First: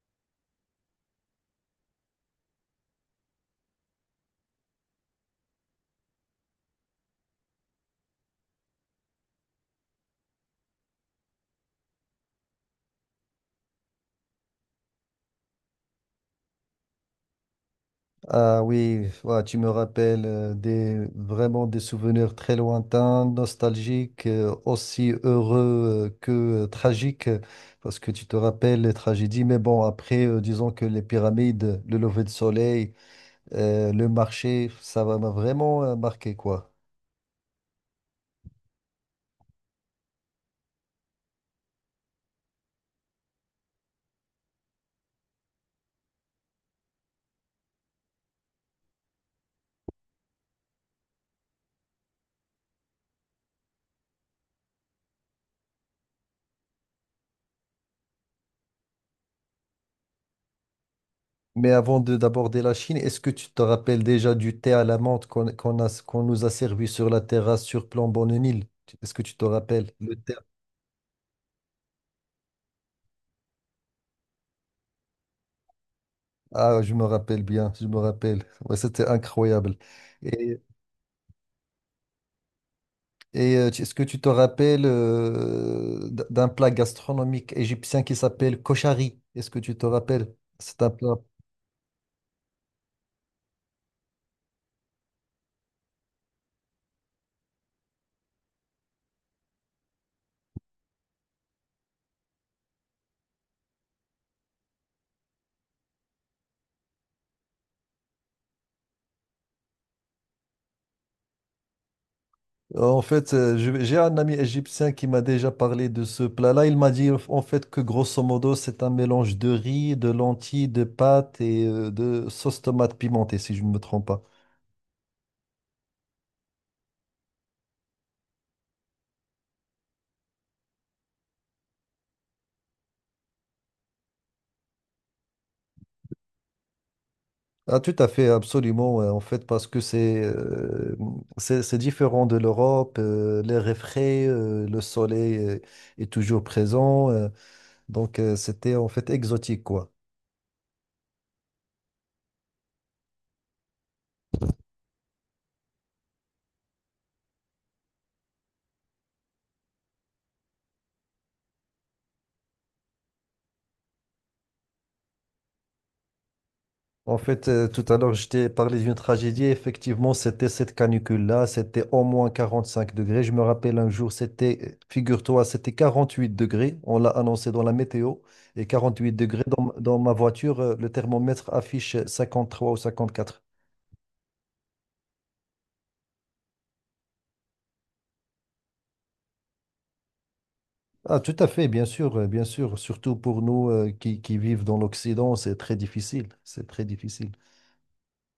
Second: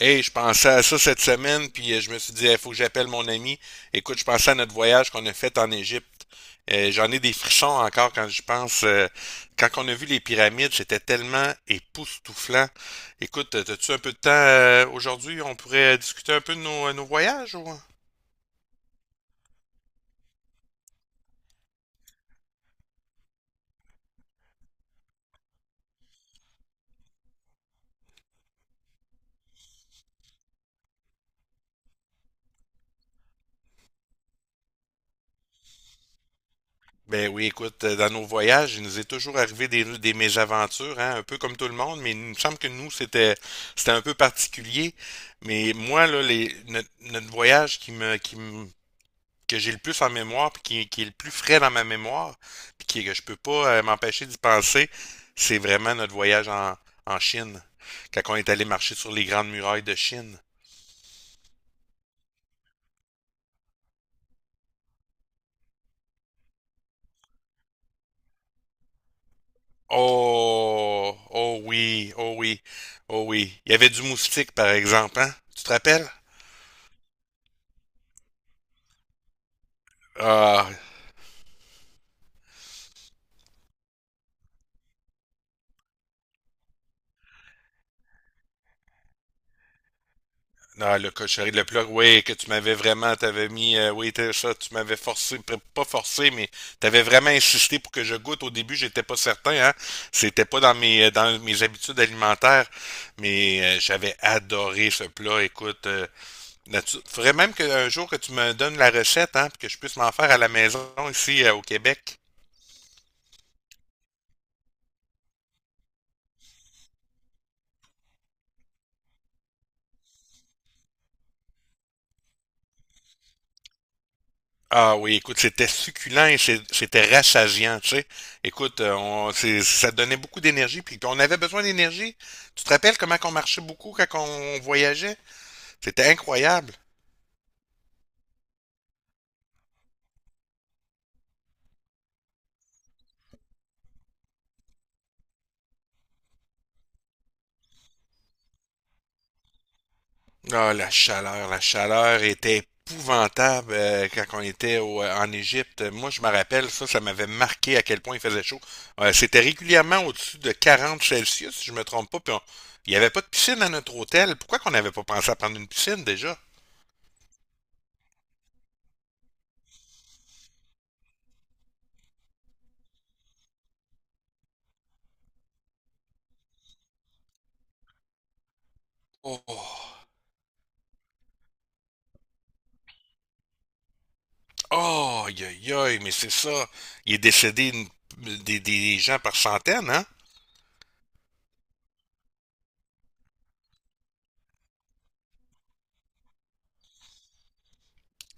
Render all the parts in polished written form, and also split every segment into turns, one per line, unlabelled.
Hey, je pensais à ça cette semaine, puis je me suis dit, il faut que j'appelle mon ami. Écoute, je pensais à notre voyage qu'on a fait en Égypte. J'en ai des frissons encore quand je pense. Quand on a vu les pyramides, c'était tellement époustouflant. Écoute, as-tu un peu de temps aujourd'hui? On pourrait discuter un peu de nos voyages, ou?
Ah oui, ouais, tu me rappelles vraiment des souvenirs très lointains, nostalgiques, aussi heureux que tragiques, parce que tu te rappelles les tragédies. Mais bon, après, disons que les pyramides, le lever de soleil, le marché, m'a vraiment marqué, quoi.
Ben oui, écoute, dans nos voyages, il nous est toujours arrivé des mésaventures, hein, un peu comme tout le monde, mais il me semble que nous, c'était un peu particulier. Mais moi, là, les, notre, notre voyage que j'ai le plus en mémoire, puis qui est le plus frais dans ma mémoire, puis que je peux pas m'empêcher d'y penser, c'est vraiment notre voyage en, en Chine, quand on est allé marcher sur les grandes murailles de Chine.
Mais avant de d'aborder la Chine, est-ce que tu te rappelles déjà du thé à la menthe qu'on nous a servi sur la terrasse sur Plomb-Bonne-Île? Est-ce que tu te rappelles? Le thé
Oh, oh oui, oh oui, oh oui. Il y avait du moustique, par exemple, hein? Tu te rappelles?
Ah, je me rappelle bien, je me rappelle. Ouais, c'était incroyable. Et,
Ah,
Est-ce que tu te rappelles d'un plat gastronomique égyptien qui s'appelle koshari? Est-ce que tu te rappelles? C'est un
non, le
plat.
cochonnerie, le plat, oui, que tu m'avais vraiment, t'avais mis, oui, ça, tu m'avais forcé, pas forcé, mais t'avais vraiment insisté pour que je goûte. Au début, j'étais pas certain, hein. C'était pas dans dans mes habitudes alimentaires, mais j'avais adoré ce plat. Écoute, faudrait même qu'un jour que tu me donnes la recette, hein, puis que je puisse m'en faire à la maison ici au Québec.
En fait, j'ai un ami égyptien qui m'a déjà parlé de ce plat-là. Il m'a dit en fait que grosso modo, c'est un mélange de riz, de lentilles, de pâtes et de sauce tomate pimentée, si je ne me trompe pas.
Ah oui, écoute, c'était succulent et c'était rassasiant, tu sais. Écoute, ça donnait beaucoup d'énergie, puis on avait besoin d'énergie. Tu te rappelles comment on marchait beaucoup quand on voyageait? C'était incroyable.
Ah, tout à fait, absolument, ouais, en fait, parce que c'est différent de l'Europe, l'air est frais, le soleil est toujours présent, donc c'était en fait exotique, quoi.
Ah, la chaleur était épouvantable quand on était en Égypte. Moi, je me rappelle, ça m'avait marqué à quel point il faisait chaud. C'était régulièrement au-dessus de 40 Celsius, si je me trompe pas, il n'y avait pas de piscine à notre hôtel. Pourquoi qu'on n'avait pas pensé à prendre une piscine déjà?
En fait, tout à l'heure, je t'ai parlé d'une tragédie, effectivement, c'était cette canicule-là, c'était au moins 45 degrés. Je me rappelle un jour, c'était, figure-toi, c'était 48 degrés, on l'a annoncé dans la météo, et 48 degrés, dans
Oh!
ma voiture, le thermomètre affiche 53 ou 54.
Oh, aïe, aïe, aïe, mais c'est ça. Il est décédé une- des gens par centaines, hein?
Ah, tout à fait, bien sûr, bien sûr. Surtout pour nous qui vivent dans l'Occident, c'est très difficile. C'est très difficile.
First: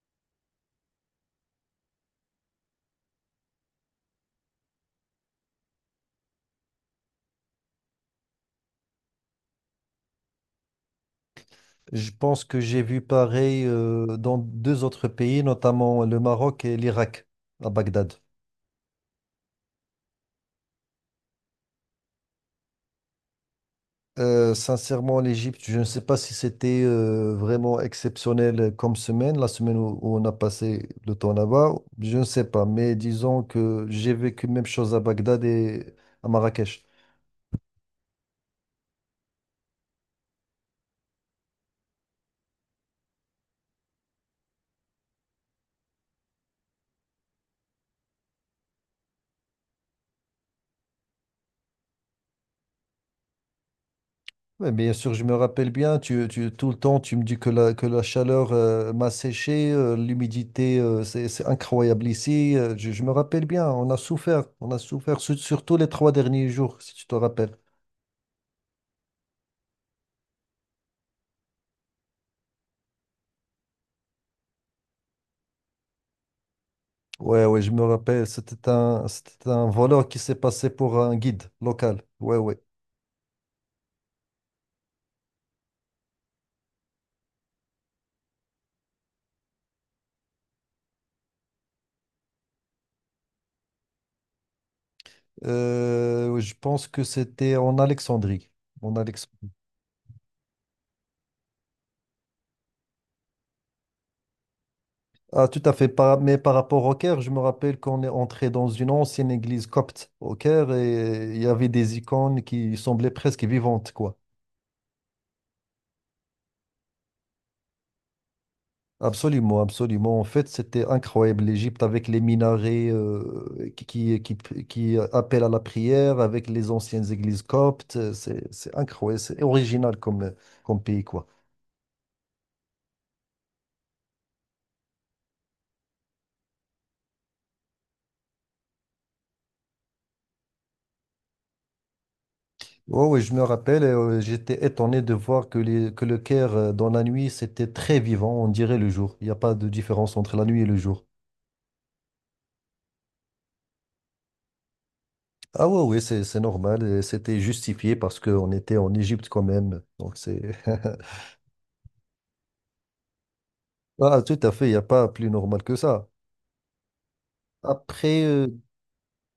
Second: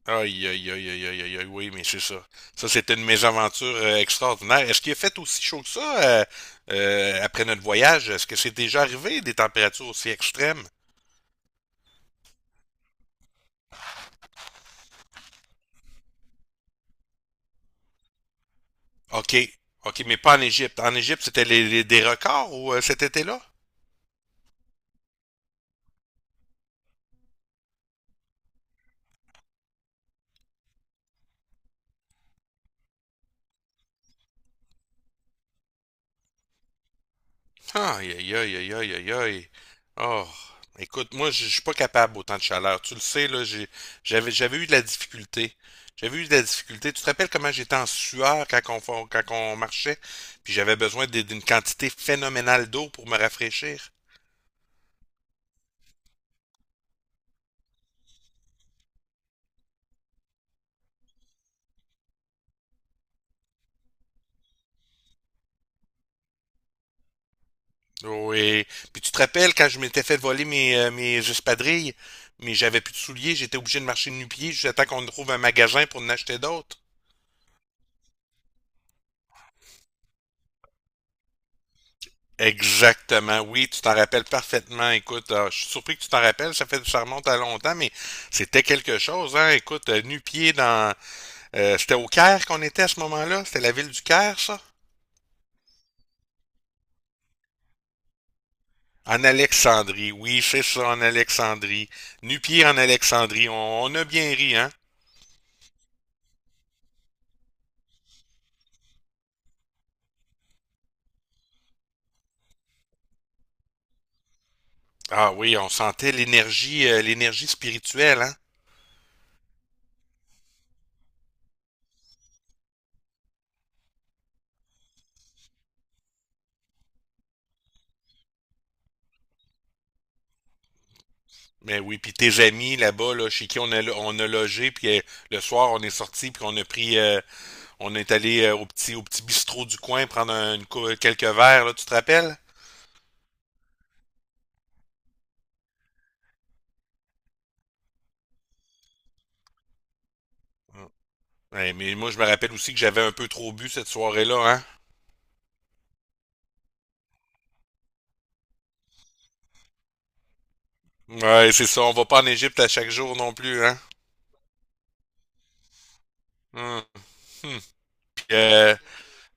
Aïe, aïe, aïe, aïe, aïe, aïe, aïe, oui, mais c'est ça. Ça, c'était une mésaventure extraordinaire. Est-ce qu'il a fait aussi chaud que ça après notre voyage? Est-ce que c'est déjà arrivé des températures aussi extrêmes?
Je pense que j'ai vu pareil dans deux autres pays, notamment le Maroc et l'Irak, à Bagdad.
OK, OK, mais pas en Égypte. En Égypte, c'était des records ou cet été-là?
Sincèrement, l'Égypte, je ne sais pas si c'était vraiment exceptionnel comme semaine, la semaine où on a passé le temps là-bas, je ne sais pas. Mais disons que j'ai vécu même chose à Bagdad et à Marrakech.
Aïe, aïe, aïe, aïe, aïe, aïe, aïe. Oh, écoute, moi, je suis pas capable autant de chaleur. Tu le sais, là, j'avais eu de la difficulté. J'avais eu de la difficulté. Tu te rappelles comment j'étais en sueur quand quand on marchait, puis j'avais besoin d'une quantité phénoménale d'eau pour me rafraîchir.
Ouais, bien sûr, je me rappelle bien, tout le temps, tu me dis que la chaleur m'a séché, l'humidité, c'est incroyable ici. Je me rappelle bien, on a souffert, surtout les 3 derniers jours, si tu te rappelles.
Oui. Puis tu te rappelles quand je m'étais fait voler mes espadrilles, mais j'avais plus de souliers, j'étais obligé de marcher de nu-pieds jusqu'à temps qu'on trouve un magasin pour en acheter d'autres.
Ouais, ouais, je me rappelle, c'était un voleur qui s'est passé pour un guide local. Ouais, ouais.
Exactement, oui, tu t'en rappelles parfaitement. Écoute, je suis surpris que tu t'en rappelles, ça fait ça remonte à longtemps, mais c'était quelque chose, hein. Écoute, nu-pieds dans c'était au Caire qu'on était à ce moment-là, c'était la ville du Caire, ça?
Je pense que c'était en Alexandrie. En
En
Alexandrie.
Alexandrie, oui, c'est ça, en Alexandrie. Nu-pieds en Alexandrie, on a bien ri, hein?
Ah, tout à fait. Mais par rapport au Caire, je me rappelle qu'on est entré dans une ancienne église copte au Caire et il y avait des icônes qui semblaient presque vivantes, quoi.
Ah oui, on sentait l'énergie spirituelle, hein?
Absolument, absolument. En fait, c'était incroyable. L'Égypte avec les minarets qui appellent à la prière, avec les anciennes églises coptes. C'est incroyable. C'est original comme pays, quoi.
Mais oui, puis tes amis là-bas, là, chez qui on a logé, puis le soir on est sorti, puis on a pris On est allé au au petit bistrot du coin prendre quelques verres, là, tu te rappelles?
Oh, oui, je me rappelle, j'étais étonné de voir que le Caire, dans la nuit, c'était très vivant, on dirait le jour. Il n'y a pas de différence entre la nuit et le
Mm.
jour.
Ouais, mais moi, je me rappelle aussi que j'avais un peu trop bu cette soirée-là, hein?
Ah ouais, oui, c'est normal. Et c'était justifié parce qu'on était en Égypte quand même. Donc c'est.
Ouais, c'est ça, on va pas en Égypte à chaque jour non plus, hein?
Ah, tout à fait, il n'y a pas plus normal que ça.
Hum, hum.
Après,
Puis,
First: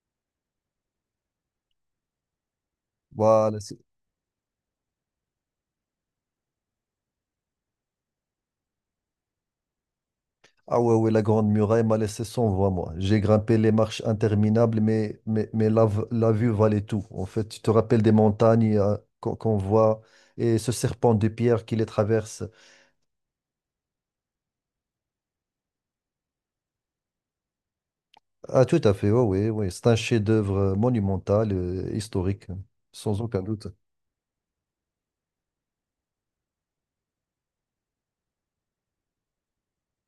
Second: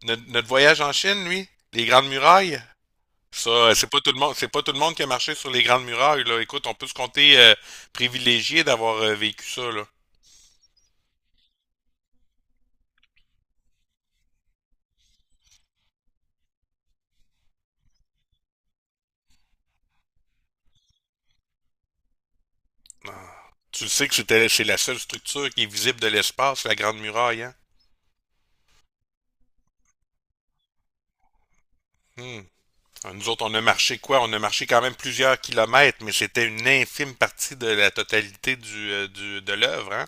notre, notre voyage en Chine, lui, les grandes murailles,
voilà.
ça, c'est pas tout le monde qui a marché sur les grandes murailles, là. Écoute, on peut se compter privilégié d'avoir vécu ça, là.
Ah ouais, ouais, la Grande Muraille m'a laissé sans voix, moi. J'ai grimpé les marches interminables, mais la vue valait tout. En fait, tu te rappelles des montagnes qu'on voit et ce serpent de pierre qui les traverse.
Ah. Tu le sais que c'est la seule structure qui est visible de l'espace, la grande muraille, hein?
Ah, tout à fait, oui, oui, oui. C'est un chef-d'œuvre monumental, historique,
Hum. Alors,
sans
nous
aucun
autres, on a
doute.
marché quoi? On a marché quand même plusieurs kilomètres, mais c'était une infime partie de la totalité de l'œuvre, hein?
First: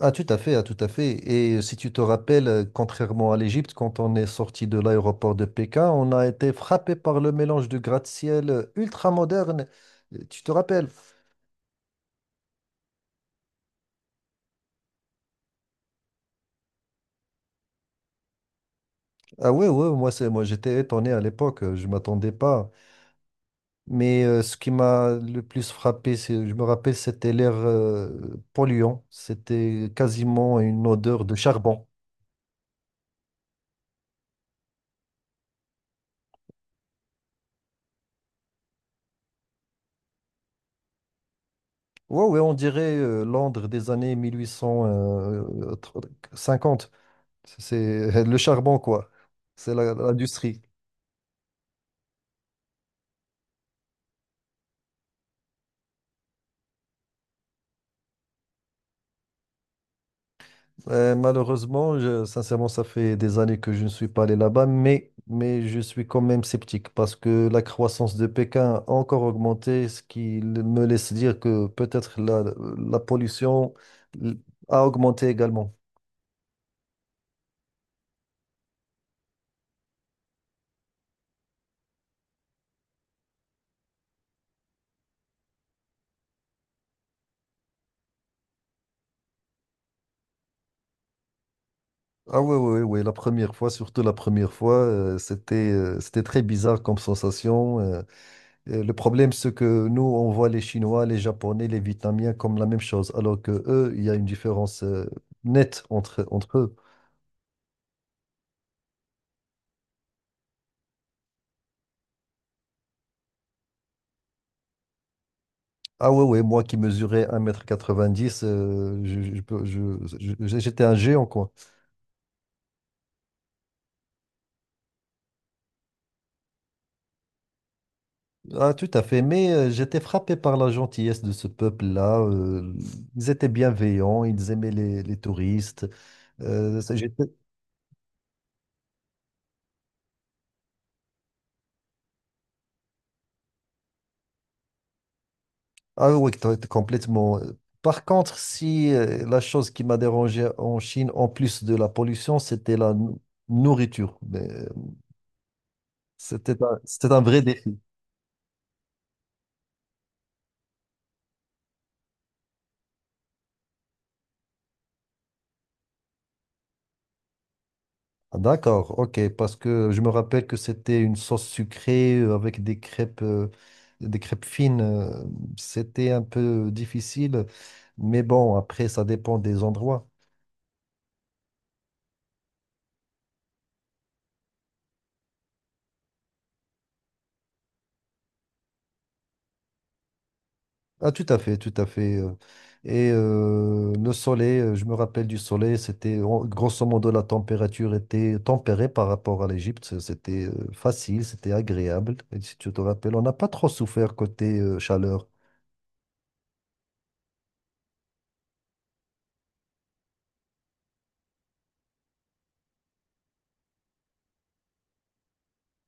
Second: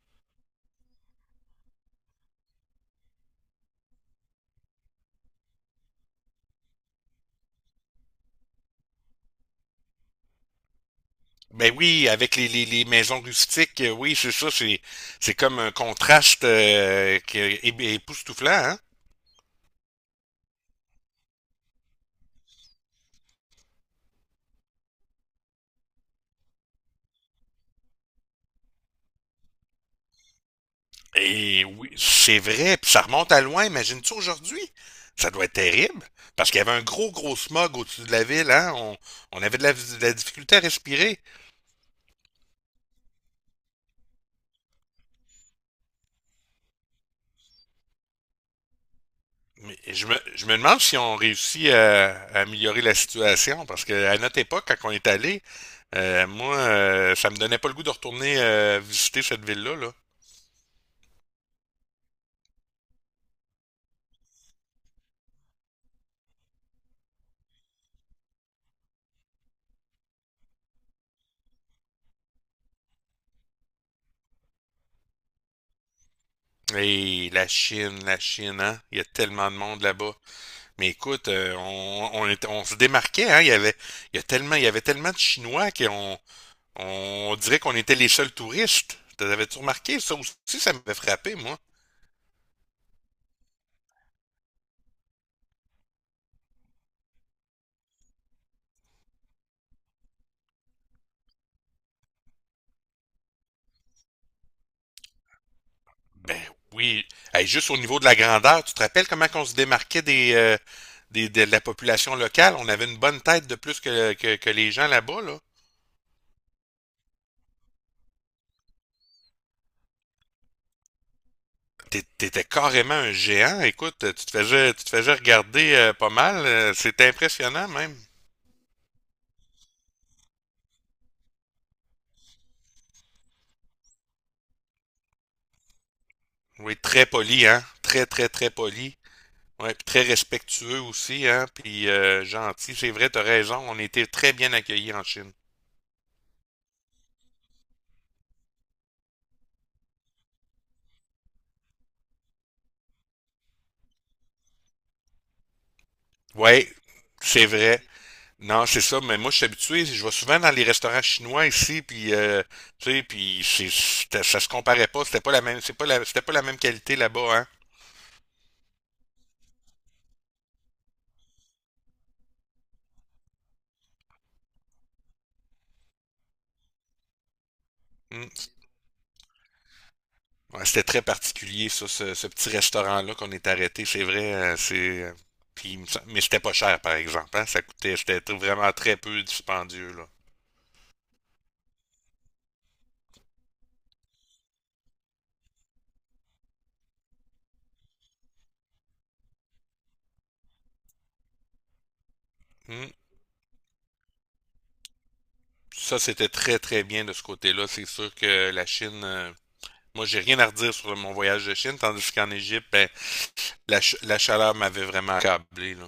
Ah, tout à fait, ah, tout à fait. Et si tu te rappelles, contrairement à l'Égypte, quand on est sorti de l'aéroport de Pékin, on a été frappé par le mélange de gratte-ciel ultra-moderne. Tu te rappelles?
Ben oui, avec les maisons rustiques, oui, c'est comme un contraste qui est époustouflant, hein?
Ah ouais, ouais, moi j'étais étonné à l'époque, je m'attendais pas. Mais ce qui m'a le plus frappé, c'est, je me rappelle, c'était l'air polluant. C'était quasiment une odeur de
Et
charbon.
oui, c'est vrai, puis ça remonte à loin, imagine-tu aujourd'hui? Ça doit être terrible, parce qu'il y avait un gros smog au-dessus de la ville, hein? On avait de de la difficulté à respirer.
Ouais, ouais, on dirait Londres des années 1850. C'est le charbon, quoi. C'est
Mais je me
l'industrie.
demande si on réussit à améliorer la situation, parce que à notre époque, quand on est allé, ça me donnait pas le goût de retourner visiter cette ville-là, là.
Malheureusement, sincèrement, ça fait des années que je ne suis pas allé là-bas, mais je suis quand même sceptique parce que la croissance de Pékin a encore augmenté, ce qui me laisse dire que peut-être la pollution l- a augmenté également.
Et la Chine, hein? Il y a tellement de monde là-bas. Mais écoute, on se démarquait, hein? Il y avait tellement de Chinois qu'on dirait qu'on était les seuls touristes. T'avais-tu remarqué? Ça aussi, ça m'avait frappé, moi.
Ah oui, oui, oui, la première fois, surtout la première fois, c'était très bizarre comme sensation. Le problème, c'est que nous, on voit les Chinois, les Japonais, les Vietnamiens comme la même chose, alors que eux, il y a une différence nette
Ben
entre eux.
oui. Hey, juste au niveau de la grandeur, tu te rappelles comment on se démarquait de la population locale? On avait une bonne tête de plus que les gens là-bas, là.
Ah ouais, ouais, moi qui mesurais 1,90 m, je peux- je- j'étais un géant, quoi.
T'étais carrément un géant. Écoute, tu te faisais regarder pas mal. C'était impressionnant même.
Ah, tout à fait, mais j'étais frappé par la gentillesse de ce peuple-là. Ils étaient bienveillants, ils aimaient les touristes.
Oui, très
J'étais.
poli, hein? Très poli. Ouais, puis très respectueux aussi, hein? Puis gentil. C'est vrai, t'as raison. On était très bien accueillis en Chine.
Ah oui, toi, t'es complètement. Par contre, si la chose qui m'a dérangé en Chine, en plus de la pollution, c'était nourriture. Mais c'était
Ouais,
un, c'était un vrai
c'est
défi.
vrai. Non, c'est ça, mais moi, je suis habitué, je vais souvent dans les restaurants chinois ici, tu sais, ça se comparait pas, c'était pas la même qualité là-bas, hein.
Ah, d'accord, ok, parce que je me rappelle que c'était une sauce sucrée avec des crêpes fines. C'était un peu difficile, mais
Mm.
bon, après, ça dépend des endroits.
Ouais, c'était très particulier, ce petit restaurant-là qu'on est arrêté, c'est vrai, puis, mais c'était pas cher, par exemple, hein, ça coûtait, c'était tr- vraiment très peu dispendieux, là.
Ah, tout à fait, tout à fait. Et le soleil, je me rappelle du soleil, grosso modo la température était tempérée par rapport à l'Égypte. C'était facile, c'était agréable. Et si tu te
Mm.
rappelles, on n'a pas trop souffert côté chaleur.
Ça, c'était très, très bien de ce côté-là, c'est sûr que la Chine, moi, j'ai rien à redire sur mon voyage de Chine, tandis qu'en Égypte, ben, la chaleur m'avait vraiment accablé, là.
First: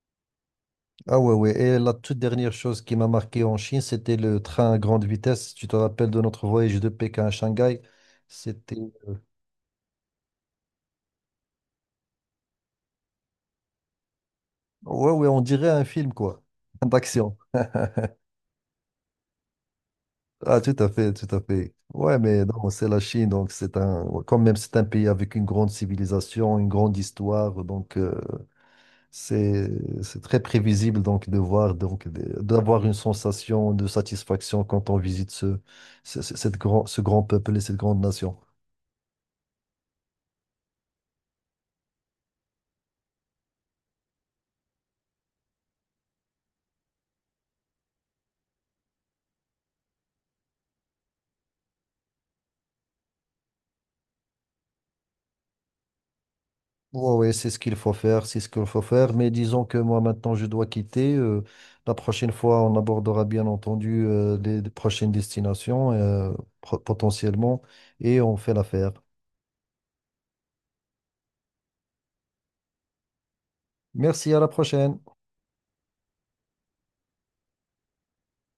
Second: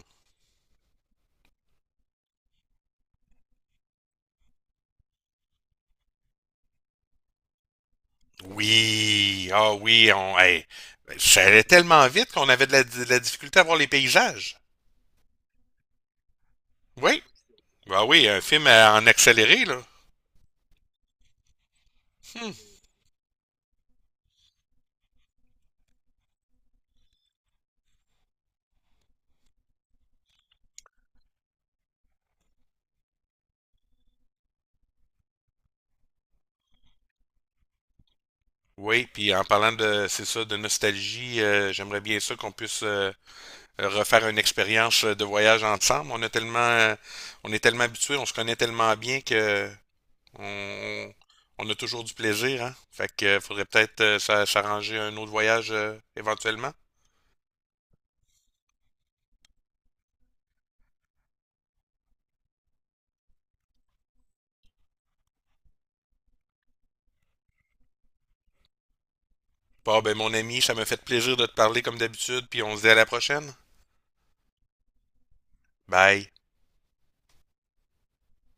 Ah ouais, ouais. Et la toute dernière chose qui m'a marqué en Chine, c'était le train à grande vitesse. Tu te rappelles de notre voyage de Pékin à Shanghai? C'était.
Oui, ah oui, on, hey, ça allait tellement vite qu'on avait de de la difficulté à voir les paysages.
Ouais, ouais, on dirait un film, quoi,
Oui,
d'action.
ah oui, un film en accéléré, là.
Ah, tout à fait, tout à fait. Ouais, mais
Hmm.
non, c'est la Chine, donc c'est un, ouais, quand même, c'est un pays avec une grande civilisation, une grande histoire, donc c'est c'est très prévisible donc de voir d'avoir une sensation de satisfaction quand on visite ce grand peuple et cette grande nation.
Oui, puis en parlant de, c'est ça, de nostalgie, j'aimerais bien ça qu'on puisse refaire une expérience de voyage ensemble. On a tellement, on est tellement habitués, on se connaît tellement bien que On, on a toujours du plaisir, hein? Fait que faudrait peut-être s'arranger un autre voyage éventuellement.
Oui, c'est ce qu'il faut faire, c'est ce qu'il faut faire. Mais disons que moi, maintenant, je dois quitter. La prochaine fois, on abordera bien entendu les prochaines destinations potentiellement et on fait l'affaire.
Bon, ben mon ami, ça me fait plaisir de te parler comme d'habitude, puis on se dit à la prochaine.
Merci, à la prochaine.
Bye.